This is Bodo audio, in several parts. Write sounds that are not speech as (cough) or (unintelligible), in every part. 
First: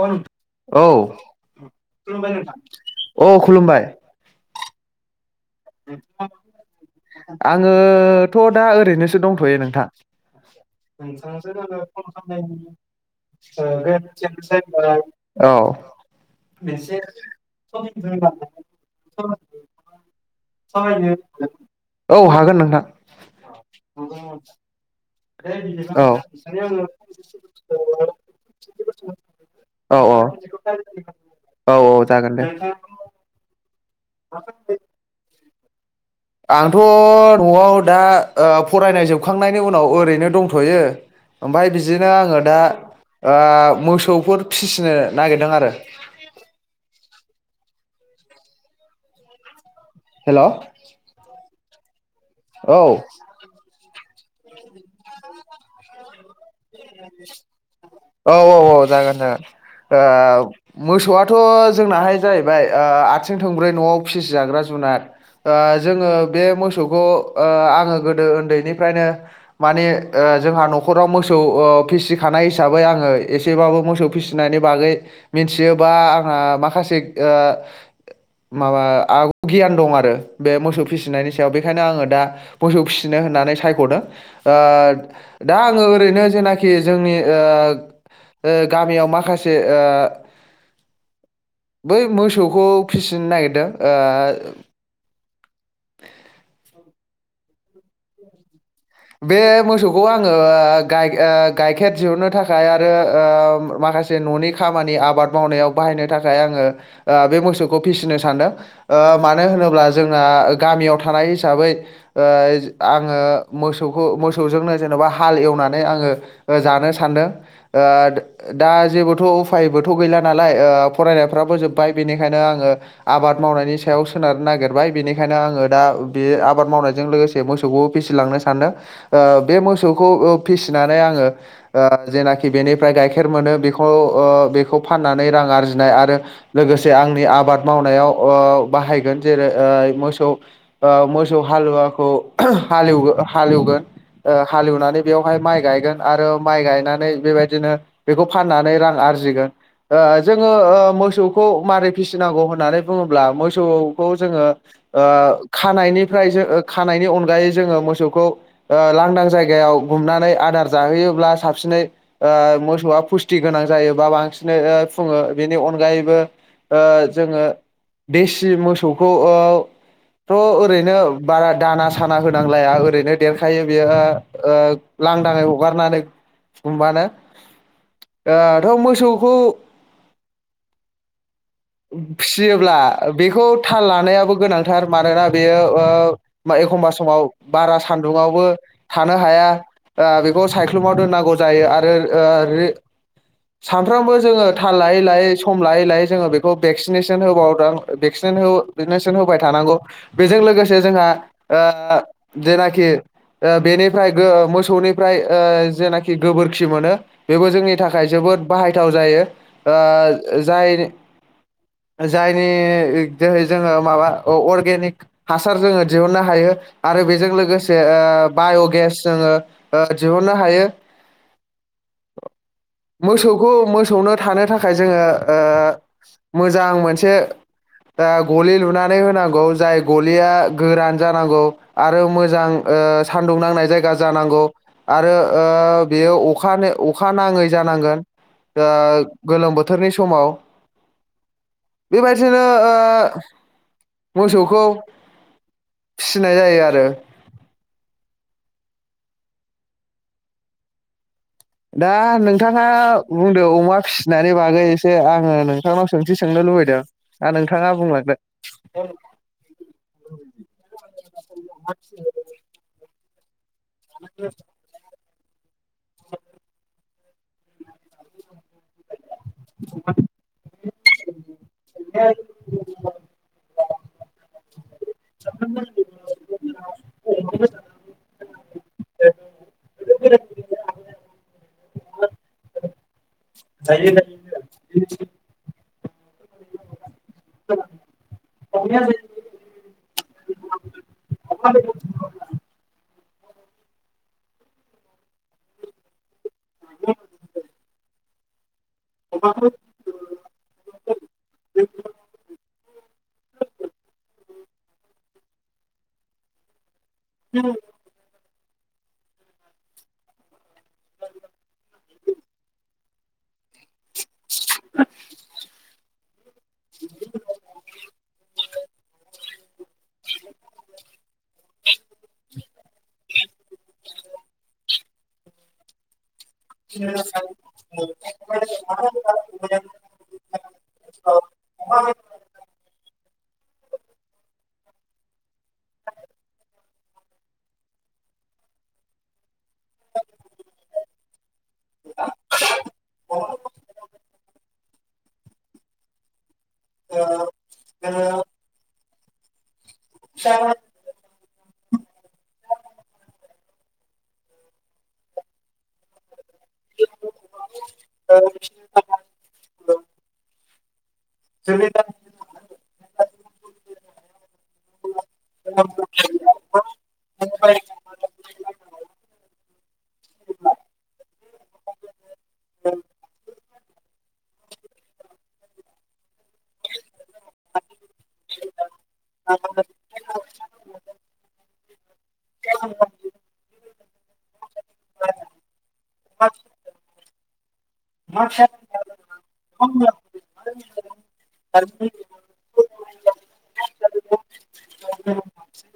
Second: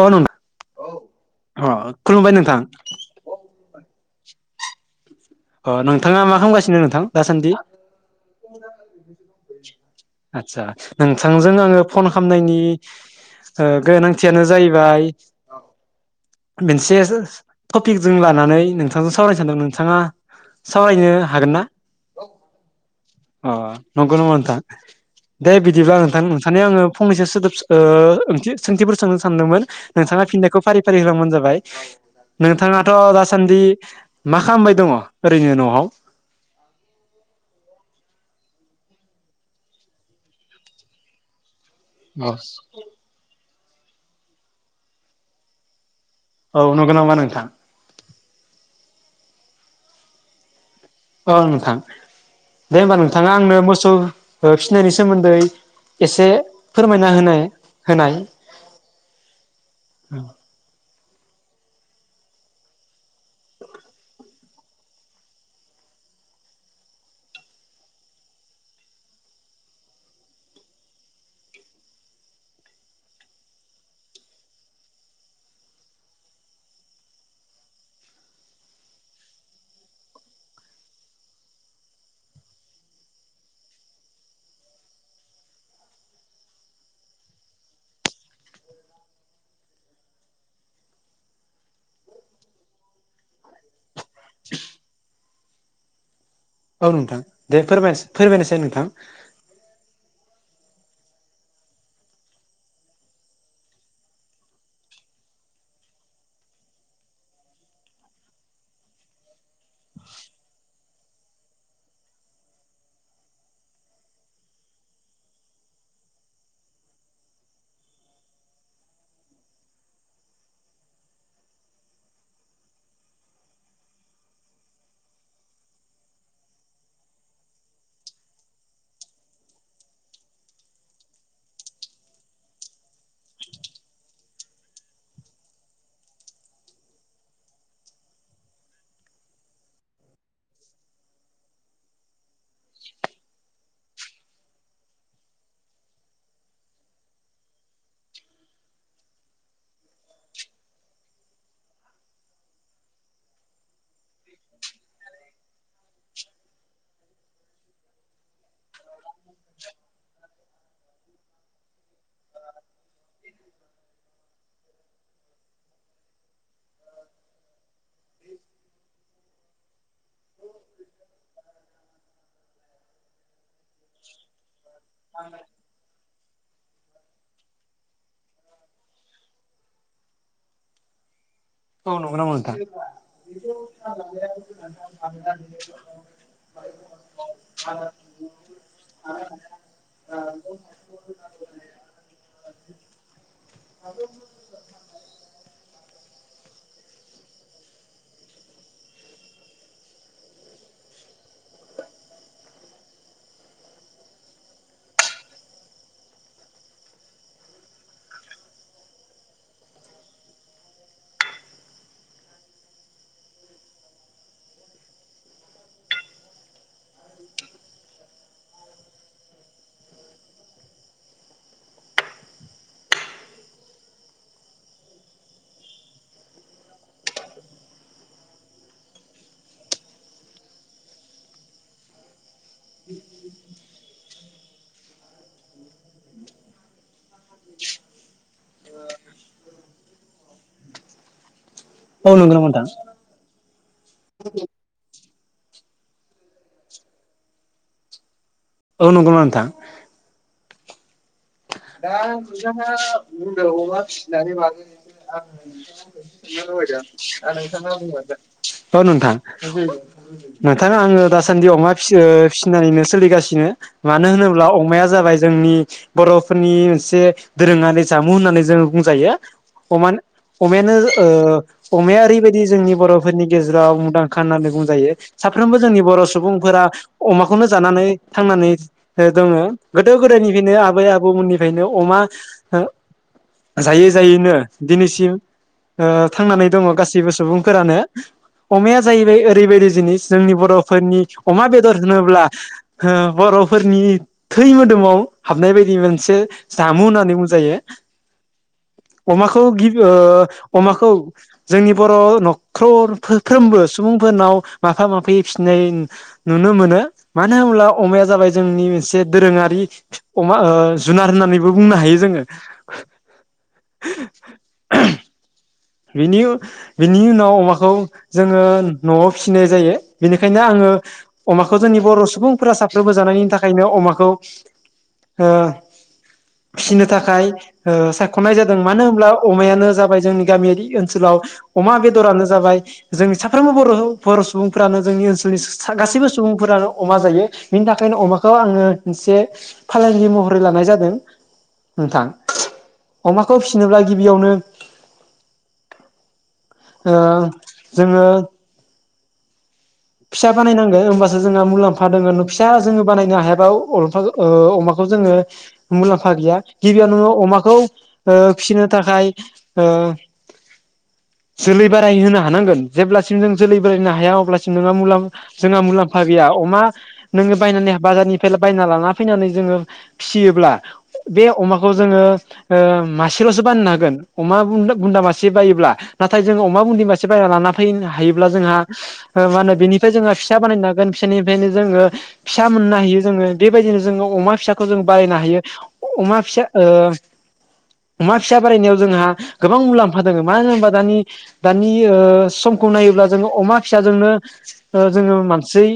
औ नोंथां औ अ खुलुमबाय नोंथां खुलुमबाय। अ नोंथाङा मा खालामगासिनो नोंथां दासान्दि आङोथ' दा ओरैनोसो दंथ'यो नोंथां आदसा नोंथांजों आङो फन खामनायनि ओ गोनांथियानो जाहैबाय औ मोनसे टपिकजों लानानै नोंथांजों सावरायनो सानदों नोंथाङा। सावरायनो हागोन ना औ हागोन नोंथां अ नंगौ नंगौनामा नामा नोंथां। दे बिदिबा नोंथां नोंथांनियाव आङो फंनैसो सोदोब ओ ओंथि सोंथिफोर सोंनो सानदोंमोन औ नोंथाङा फिननायखौ फारि फारि होलांबानो जाबाय औ जागोन दे नोंथाङाथ दासान्दि। मा खामबाय दङ। जोङो नहाव। आंथ नआव दा। ओ फरायनाय जोबखांनायनि उनाव ओरैनो दंथयो। ओमफाय बिदिनो आङो दा। मोसौफोर फिसिनो नागिरदों आरो। औ नंगौ नामा नोंथां हेलौ औ नोंथां दे होमबा नोंथाङा आंनो मोसौ। ओ फिसिनायनि सोमोन्दै एसे। फोरमायना होनाय होनाय औ औ औ जागोन जागोन ओ मोसौआथ। थ जोंनाहाय जाहैबाय ओ आथिं थंब्रै नआव फिसिजाग्रा जुनार ओ जोङो बे मोसौखौ ओ आङो गोदो उन्दैनिफ्रायनो माने ओ जोंहा नखराव मोसौ। फिसिखानाय हिसाबै आङो एसेबाबो मोसौ फिसिनायनि बागै मिन्थियोबा आंहा माखासे ओ माबा आग गियान दं आरो बे मोसौ फिसिनायनि सायाव बेखायनो आङो दा मोसौ फिसिनो होननानै सायखदों ओ दा आङो ओरैनोज। जेनायखि जोंनि ओ ओ गामियाव माखासे ओ बै मोसौखौ फिसिनो नागिरदों ओ (inaudible) औ नोंथां। दे फोरमायस फोरमायनायसाय नोंथां। बे मोसौखौ आं। आङो गायग ओ गाइखेर दिहुननो थाखाय आरो ओम माखासे ननि खामानि आबाद मावनायाव बाहायनो थाखाय आङो बे मोसौखौ फिसिनो सान्दों ओ मानो होनोब्ला जोंना गामियाव थानाय हिसाबै ओ आङो। मोसौखौ मोसौजोंनो जेनबा हाल एवनानै आङो जानो सानदों ओ दा जेबोथउफायबोथ गैला नालाय ओ फरायनायफ्राबो जोब्बाय बेनिखायनो आङो आबाद मावनायनि सायाव सोनार नागेरबाय बेनिखायनो आङो दा बे आबाद मावनायजों लोगोसे मोसौखौ फिसिलांनो सान। सान्दों ओ बे मोसौखौ ओ फिसिनानै आंङो ओ जेनाखि बेनिफ्राय गाइखेर मोनो बेखौ ओ बेखौ फाननानै रां आरजिनाय आरो लोगोसे आंनि आबाद मावनायाव ओ बाहायगोन जेरै ओ मोसौ ओ मोसौ हालुवाखौ हालेव हालेवगोन ओ हालेवनानै बेवहाय माइ गायगोन आरो माइ गायनानै बेबायदिनो बेखौ फाननानै रां आरजिगोन ओ जोङो मोसौखौ मारै फिसिनांगौ होननानै बुङोब्ला मोसौखौ जोङो ओ खानायनिफ्राय जो खानायनि अनगायै जोङो मोसौ। खौ लांदां जायगायाव गुमनानै आदार जाहोयोब्ला साबसिनै ओ मोसौआ फुस्थि गोनां जायो बा बांसिनै ओ फुङो बेनि अनगायैबो ओ जोङो देसि मोसौखौथ ओरैनो बारा दाना साना होनांलाया ओरै नो देरखायो बेयो ओ ओ लांदाङै हगारनानै गुमबानो ओ थ मोसौखौ औ नंगौ नामा नोंथां फियोब्ला बेखौ थाल लानायाबो गोनांथार मानोना बेयो ओ एखमबा समाव बारास सानदुंआवबो थानो हाया बेखौ साय्लुमाव दोननांगौ जायो आरो ओ सामफ्रोमबो जोङो थाल लायै लायै सम लायै ला ओमफ्राय जोङो बेखौ भेकसिनेतोन होबाव दां भेकसिन होबाय थानांगौ बेजों लोगोसे जोंहा ओ जेनायकि जनि मोसौनिफ्राय जेनाखि गोबोरखि मोनो बेबो जोंनि थाखाय जोबोद बाहायथाव जायो ओ जायनि जायनि जोहै जोङो माबा अर्गेनिक हासार जोङो दिहुननो हायो आरो बेजों लोगोसे ओ बाय गेस जोङो ओ दिहुननो हायो मोसौखौ मोसौनो थानो थाखाय जोङो ओ मोजां मोनसे ओ गलि लुनानै होनांगौ जाय गलिया गोरान जानांगौ आरो मोजां ओ सान्दुं नांनाय जायगा जानांगौ। आरो ओ बेयो अखा ने अखा नाङै जानांगोन ओ गोलोम बोथोरनि समाव औ नंगौ बेबायदिनो नामा नोंथां ओ मोसौखौ फिसिनाय जायो आरो। औ नंगौ नामा नोंथां? दा नोंथाङा बुंदो अमा फिसिनायनि बागै बागौ एसे आङो नोंथांनाव सोंथि (inaudible) सोंनो लुबैदों लुबौदों दा नोंथाङा बुंलांदो औ नोंथां नोंथाङा आङो दासान्दि अमा फिसि-फिसिनानैनो सोलिगासिनो। ङो मानो होनोब्ला अमाया जाबाय जोंनि बर' मोनसे दोरोङारि जामुं होननानै जोङो बुंजायो। अमानो अमायानो ओ अमाया ओरैबायदि जोंनि बर'फोरनि गेजे जाव मुंदांखा होननानै बुंजायो। साफ्रोमबो जोंनि बर' सुबुंफोरा (inaudible) अमाखौनो जानानै थांनानै दङ गोदो गोदायनिफ्रायनो आबै आ गुबुननिफायनो अमा जायै जायैनो दिनैसिम ओ थांनानै दङ गासै बो सुबुंफोरानो अमाया जाहैबाय ओरैबायदि जिनिस जोंनि बर'फोरनि अमा बेदर होनोब्ला ओ बर'फोरनि थै मोदोमाव हाबनाय बायदि मोन से जामुं होननानै बुंजायो। अमाखौ गि अमाखौ जोंनि बर' न'खरफ्रोमबो सुबुंफोरनाव माफा माफि फिनाय नुनो मोनो। माने होनबोला अमाया जाबाय जोंनि मोनसे दोरोङारि अमा ओ जुनार होननानैबो बुंनो हायो जोङो। (inaudible) बिनि बिनि उनाव अमाखौ जोङो न'आव फिसिनाय जायो। बेनिखायनो आङो अमाखौ जोंनि बर' सुबुंफोरा साफ्रोमबो जानायनि थाखायनो अमाखौ हो फिसिनो थाखाय ओ सायख'नाय जादों। मानो होनब्ला अमायानो जाबाय जोंनि गामियारि ओनसोलाव अमा बेदरानो जाबाय जोंनि साफ्रोमबो बर' (unintelligible) सुबुंफ्रानो जोंनि ओनसोलनि गासैबो सुबुंफोरानो अमा जायो। बिनि थाखायनो अमाखौ आङो मोनसे फालांगि महरै लानाय जादों नोंथां अमाखौ फिसिनोब्ला गिबियावनो ओ जोंङो फिसा बानायनांगोन होमबासो जोंहा मुलाम्फा दंङो। नों फिसा जोंङो बानायनो हाया औ (unintelligible) अमाखौ जोंङो मुलाम्फा गैया गिबियाव नोंङो अमाखौ ओ फिनो थाखाय जोलै बाराय होनो हानांगोन जेब्लासिम जों जोलै बारायनो हाया अब्ला नोंहा मुलाम जोङो मुलाम्फा गैया अमा नोंङो बानायनै बाजारनिफ्राय बायना लाना फैनानै जोंङो फियोब्ला बे अमाखौ जोङो ओ मासेलसो बाननो हागोन अमा बुन्दा मासे बायोब्ला नाथाय जों अमा बुदि मासे बायना लाना फैनो हायोब्ला जोंहा ओ मा होनो बेनिफ्राय जोंङो फिसा बानायनो हागोन फिसानिफ्रायनो जोङो फिसा मोननो हायो जोङो बेबायदिनो जोङो अमा फिसा खौ जों बारायनो हायो अमा फिसा ओ अमा फिसा बारायनायाव जोंहा गोबां मुलाम्फा दङो मानो होनोबा दानि दानि समखौ नायोब्ला जोङो अमा फिसि जोंनो ओ जोङो मानसै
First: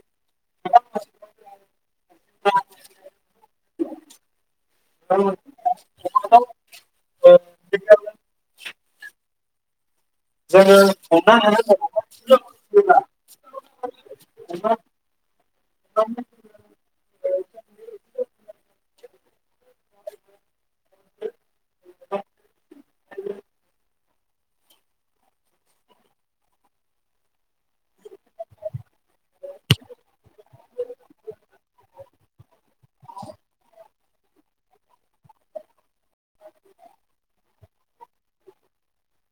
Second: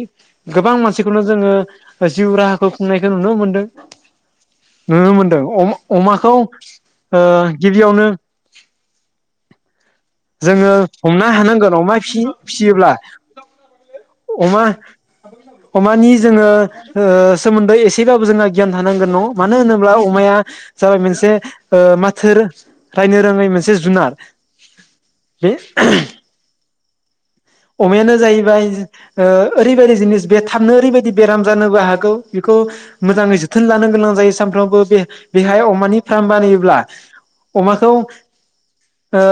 गोबां मानसिखौनो जोङो जिउ राहाखौ खुंनायखौ नुनो मोनदों नुनो मोनदों अ अमाखौ ओ गिबियावनो जोङो हमनो हानांगोन अमा फि-फिसियोब्ला। अमा अमानि जोङो ओ सोमोन्दै एसेबाबो जोंहा गियान थानां गोन न' मानो होनोब्ला अमाया जाबाय मोनसे ओ माथो रो रायनो रोङै मोनसे जुनार बे अमायानो जाहैबाय ओ ओरैबायदि जिनिस बे थाबनो ओरैबायदि बेराम जानोबो हागौ बेखौ मोजाङै जोथोन लानांगोन बै सानफ्रामबो बे बेहाय अमानि (inaudible) अमाखौ ओ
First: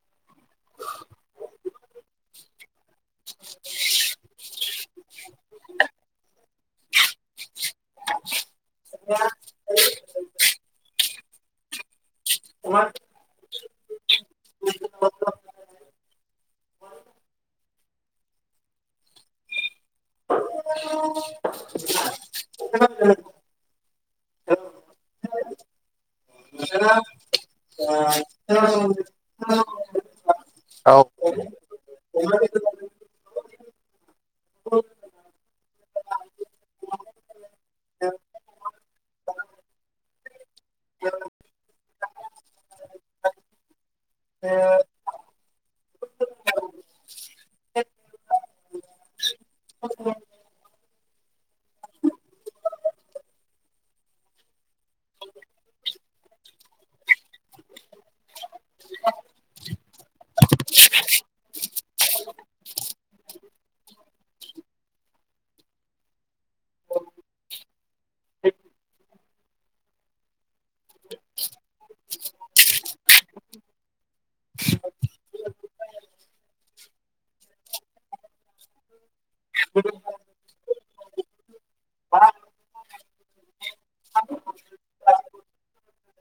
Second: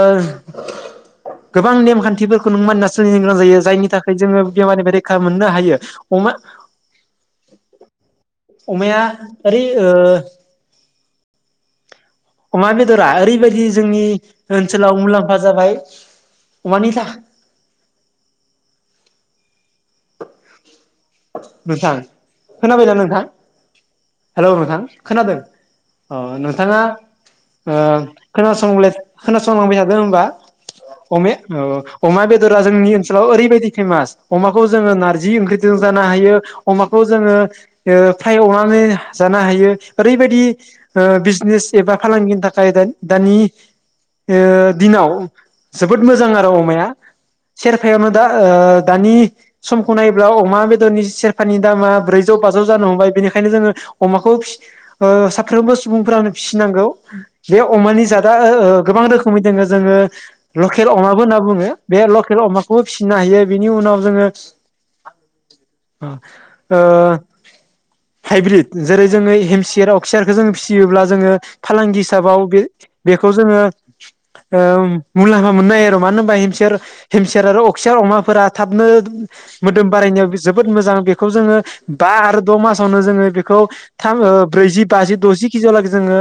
गोबां नेम-खान्थिफोरखौनो नों जायनि थाखाय जोङो बेमारनिफ्राय रैखा मोननो हायो अमा अमाया ओरै ओ अमा बेदरा ओरैबायदि जोंनि ओनसोलाव मुलाम्फा जाबाय अमानि था नोंथां खोनाबायना नोंथां हेलौ नोंथां खोनादों अ नोंथाङा ओ खोनासं खोनासंलांबाय थादो होनबा अम ओ अमा बेदरा जोंनि ओनसोलाव ओरैबायदि फेमास अमाखौ जोङो नारजि ओंख्रि जानो हायो अमाखौ जोङो ओ फ्राइ एवना माने जानो हायो ओरैबायदि ओ बिजनेस एबा फालांगिनि थाखाय देन दानि ए दिनाव जोबोद मोजां आरो अमाया सेरफायावनो दा ओ दानि समखौ नायोब्ला अ मा बेदरनि दामा सेरफानि दामा ब्रैजौ बाजौ जानो हमबाय। बेनिखायनो जोङो अमाखौ फिस ओ साफ्रोमबो सुबुं फोरानो फिसिनांगौ। बे अमानि जा दा ओ ओ गोबां रोखोमै दोङो जोङो लखेल अमाबो होनना बुङो। बे ल' केल अमाखौबो फिसिनो हायो। बिनि उनाव जोङो अ ओ हाइब्रिद। जेरै जोङो हेमसियार अक्सियारखौ जोङो फिसियोब्ला जोङो फालांगि हिसाबाव बे बेखौ जोङो ओम मुलाम्फा मोननो हायो आरो मानो होनबा हेमसियार हेमसियार आरो अक्सियार अमाफोरा थाबनो मोदोम बारायनायाव जोबोद मोजां बेखौ जोङो बा आरो द' मासावनो जोङो बेखौ थाम ओ ब्रैजि बाजि द'जि केजियावलागै जोङो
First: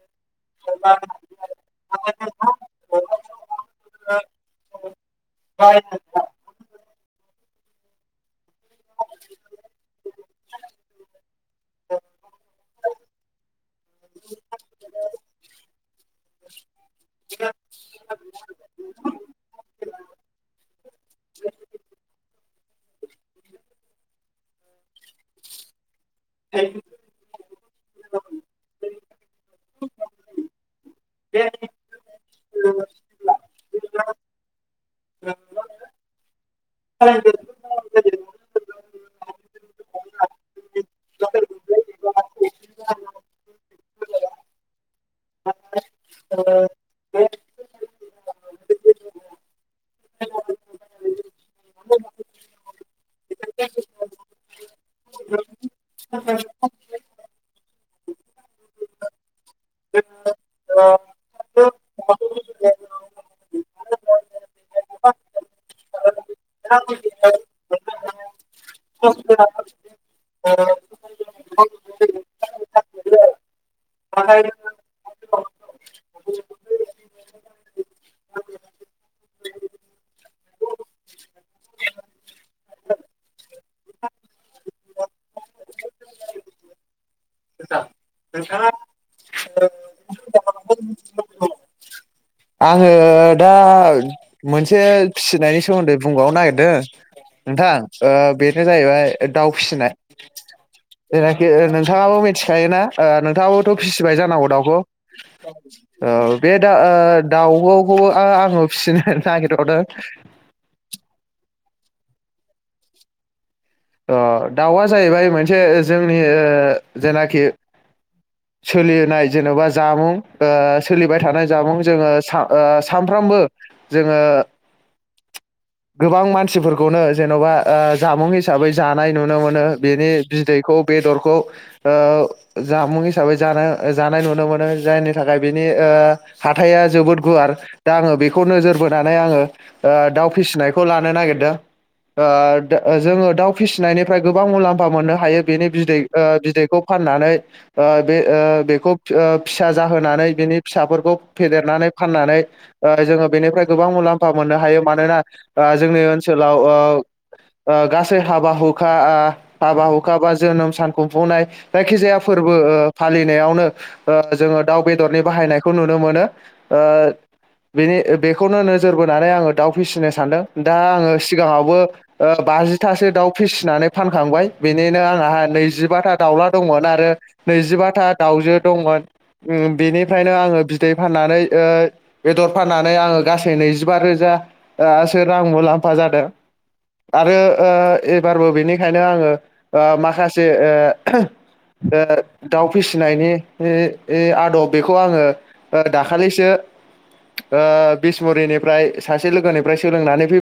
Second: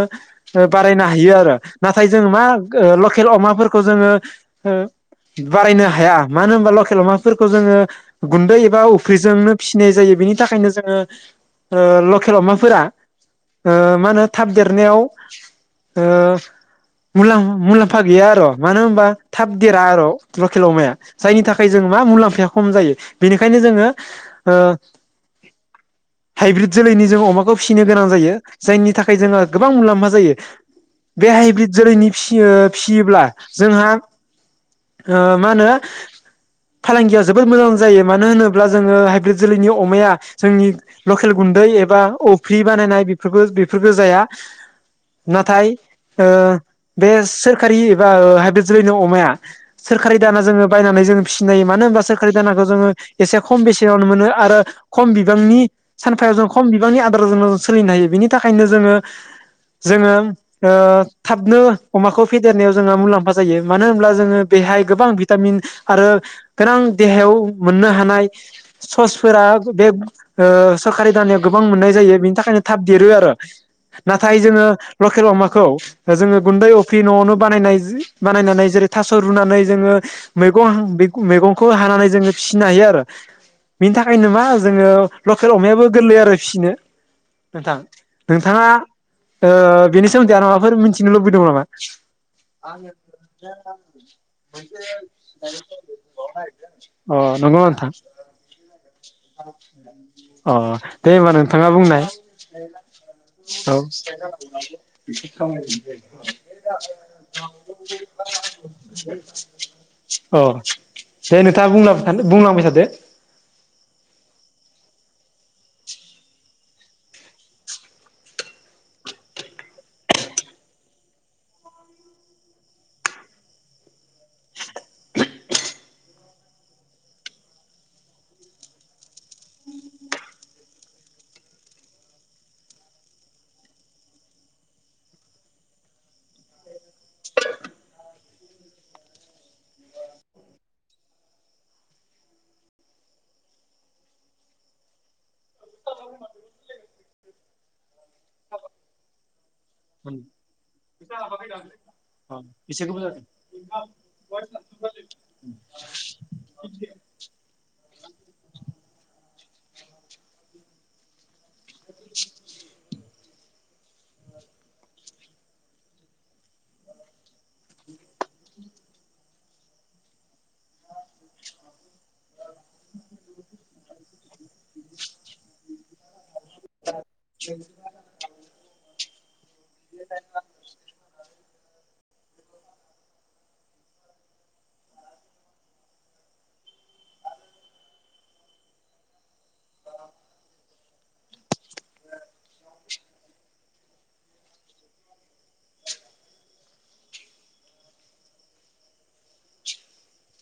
बारायनो ओ हायो आरो नाथाय जोङो मा ओ लखेल अमाफोरखौ जोङो ओ बारायनो हाया। मानो होनबा लखेल अमाफोरखौ जोङो गुनदै एबा अफ्रिजोंनो फिसिनाय जायो। बेनि थाखायनो जोङो ओ लखेल अमाफोरा ओ मा होनो थाब देरनायाव ओ मुलाम मुलाम्फा गैया र' मानो होनबा थाब देरा र'' लखेल अमाया। जायनि थाखाय जों मा मुलाम्फाया खम जायो। बेनिखायनो जोङो ओ हाइब्रिद जोलैनि जों अमाखौ फिसिनो गोनां जायो। जायनि थाखाय जोङो गोबां मुलाम्फा जायो। बे हाइब्रिद जोलैनि फिसियोब्ला जोंहा ओ मा होनो फालांगिया जोबोद मोजां जायो। मानो होनो ब्ला जोङो हाइब्रिद जोलैनि अमाया जोंनि लखेल गुन्दै एबा अफ्रि बानायनाय बेफोरखो बेफोरखो जाया। नाथाय ओ बे सोरखारि एबा हाइब्रिद जोलैनि अमाया सोरखारि दाना जोङो बायनानै जोङो फिसिनो हायो। मानो होनबा सोरखारि दानाखौ जोङो एसे खम बेसेनावनो मोनो आरो खम बिबांनि सानफायाव जों खम बिबांनि आदाराव जों सोलिनो हायो। बेनि थाखायनो जोङो जोङो ओ थाबनो अमाखौ फेदेरनायाव जोङो मुलाम्फा जायो। मानो होनब्ला जोङो बेहाय गोबां भिटामिन आरो गोनां देहायाव मोननो हा नाय ससफोरा बे ओ सरकारि दानायाव गोबां मोननाय जायो। बेनि थाखायनो थाब देरो आरो नाथाय जोङो लखेल अमाखौ जोङो गुन्दै अफ्रि न'आवनो बानाय बानायनानै जेरै थास' रुनानै जोङो मैगं मैगंखौ हानानै जोङो फिसिनो हायो आरो बिनि थाखायनो मा? जोङो लखेल अमायाबो गोरलै आरो फिसिनो नोंथां। नोंथाङा ओ बेनि सोमोन्दै आरो माबाफोर मिथिनो लुबैदों नामा? (unintelligible) आङो दा मोनसे फिसिनायनि सोमोन्दै बुंबावनो नागिरदों अ नंगौ नोंथां। ओ बेनो जाहैबाय दाउ फिसिनाय। अ दे होमबा जायनाखि नोंथाङा बुंनाय नोंथाङाबो मिथिखायोना ओ नोंथाङाबोथ' औ फिसिबाय जानांगौ दाउखौ ओ बे दा ओ दाउखौ आङो फिसिनो नागिरबावदों। औ दे नोंथाङा बुंलाबबाय बुंलांबाय थादो। ओ दाउआ जाहैबाय मोनसे जोंनि ओ जेनाखि सोलिनाय जेन'बा जामुं ओ सोलिबाय थानाय जामुं जोङो ओ सानफ्रामबो जोङो गोबां मानसिफोरखौनो जेन'बा ओ जामुंनि हिसाबै जानाय नुनो मोनो बेनि बिदैखौ बेदरखौ ओ जामुं हिसाबै जा जानाय नुनो मोनो जायनि थाखाय बिनि ओ हाइया जोबोद गुवार दा आङो बेखौ नोजोर बोनानै आङो ओ दाउ फिसिनायखौ लानो नागिरदों ओ जोङो दाउ फिसिनायनिफ्राय गोबां मुलाम्फा मोननो हायो बेनि बिदै बिदैखौ फाननानै बे ओ बेखौ - फिसा जाहोनानै बिनि फिसाफोरखौ फेदेरनानै फाननानै बिसोरखौबो जोङो बेनिफ्राय गोबां मुलाम्फा मोननो हायो मानोना जोंनि ओनसोलाव ओ गा सै हाबा हुखा ओ हाबा हुखा बा जोनोम सान खुंफुंनाय जायखिजाया फोरबो ओ फालि बेयाव नो ओ जोङो दाव बेदरनि बाहायनायखौ नुनो मोनो ओ बेनि बेखौनो नोजोर बोनानै आंङो दाव फिसिनो सान्दों दा आं सिगाङावबो ओ बाजि आथासो दाउ फिसिनानै फानखांबाय बेनिनो आंहा नैजिबाथा दाउला दंमोन आरो नैजिबा था दाउजो दंमोन बेनिफ्रायनो आङो बिदै फाननानै ओ बेदर फाननानै आङो गासै नैजिबा रोजासो रां मुलाम्फा जादों आरो ओ एबारबो बिनिखायनो आङो ओ माखासे ओ दाउ फिसिनायनि-नि-नि आदब बेखौ आङो ओ दाखालिसो ओ बिसमुरिनिफ्राय सासे लोगोनिफ्राय सोलोंनानै फै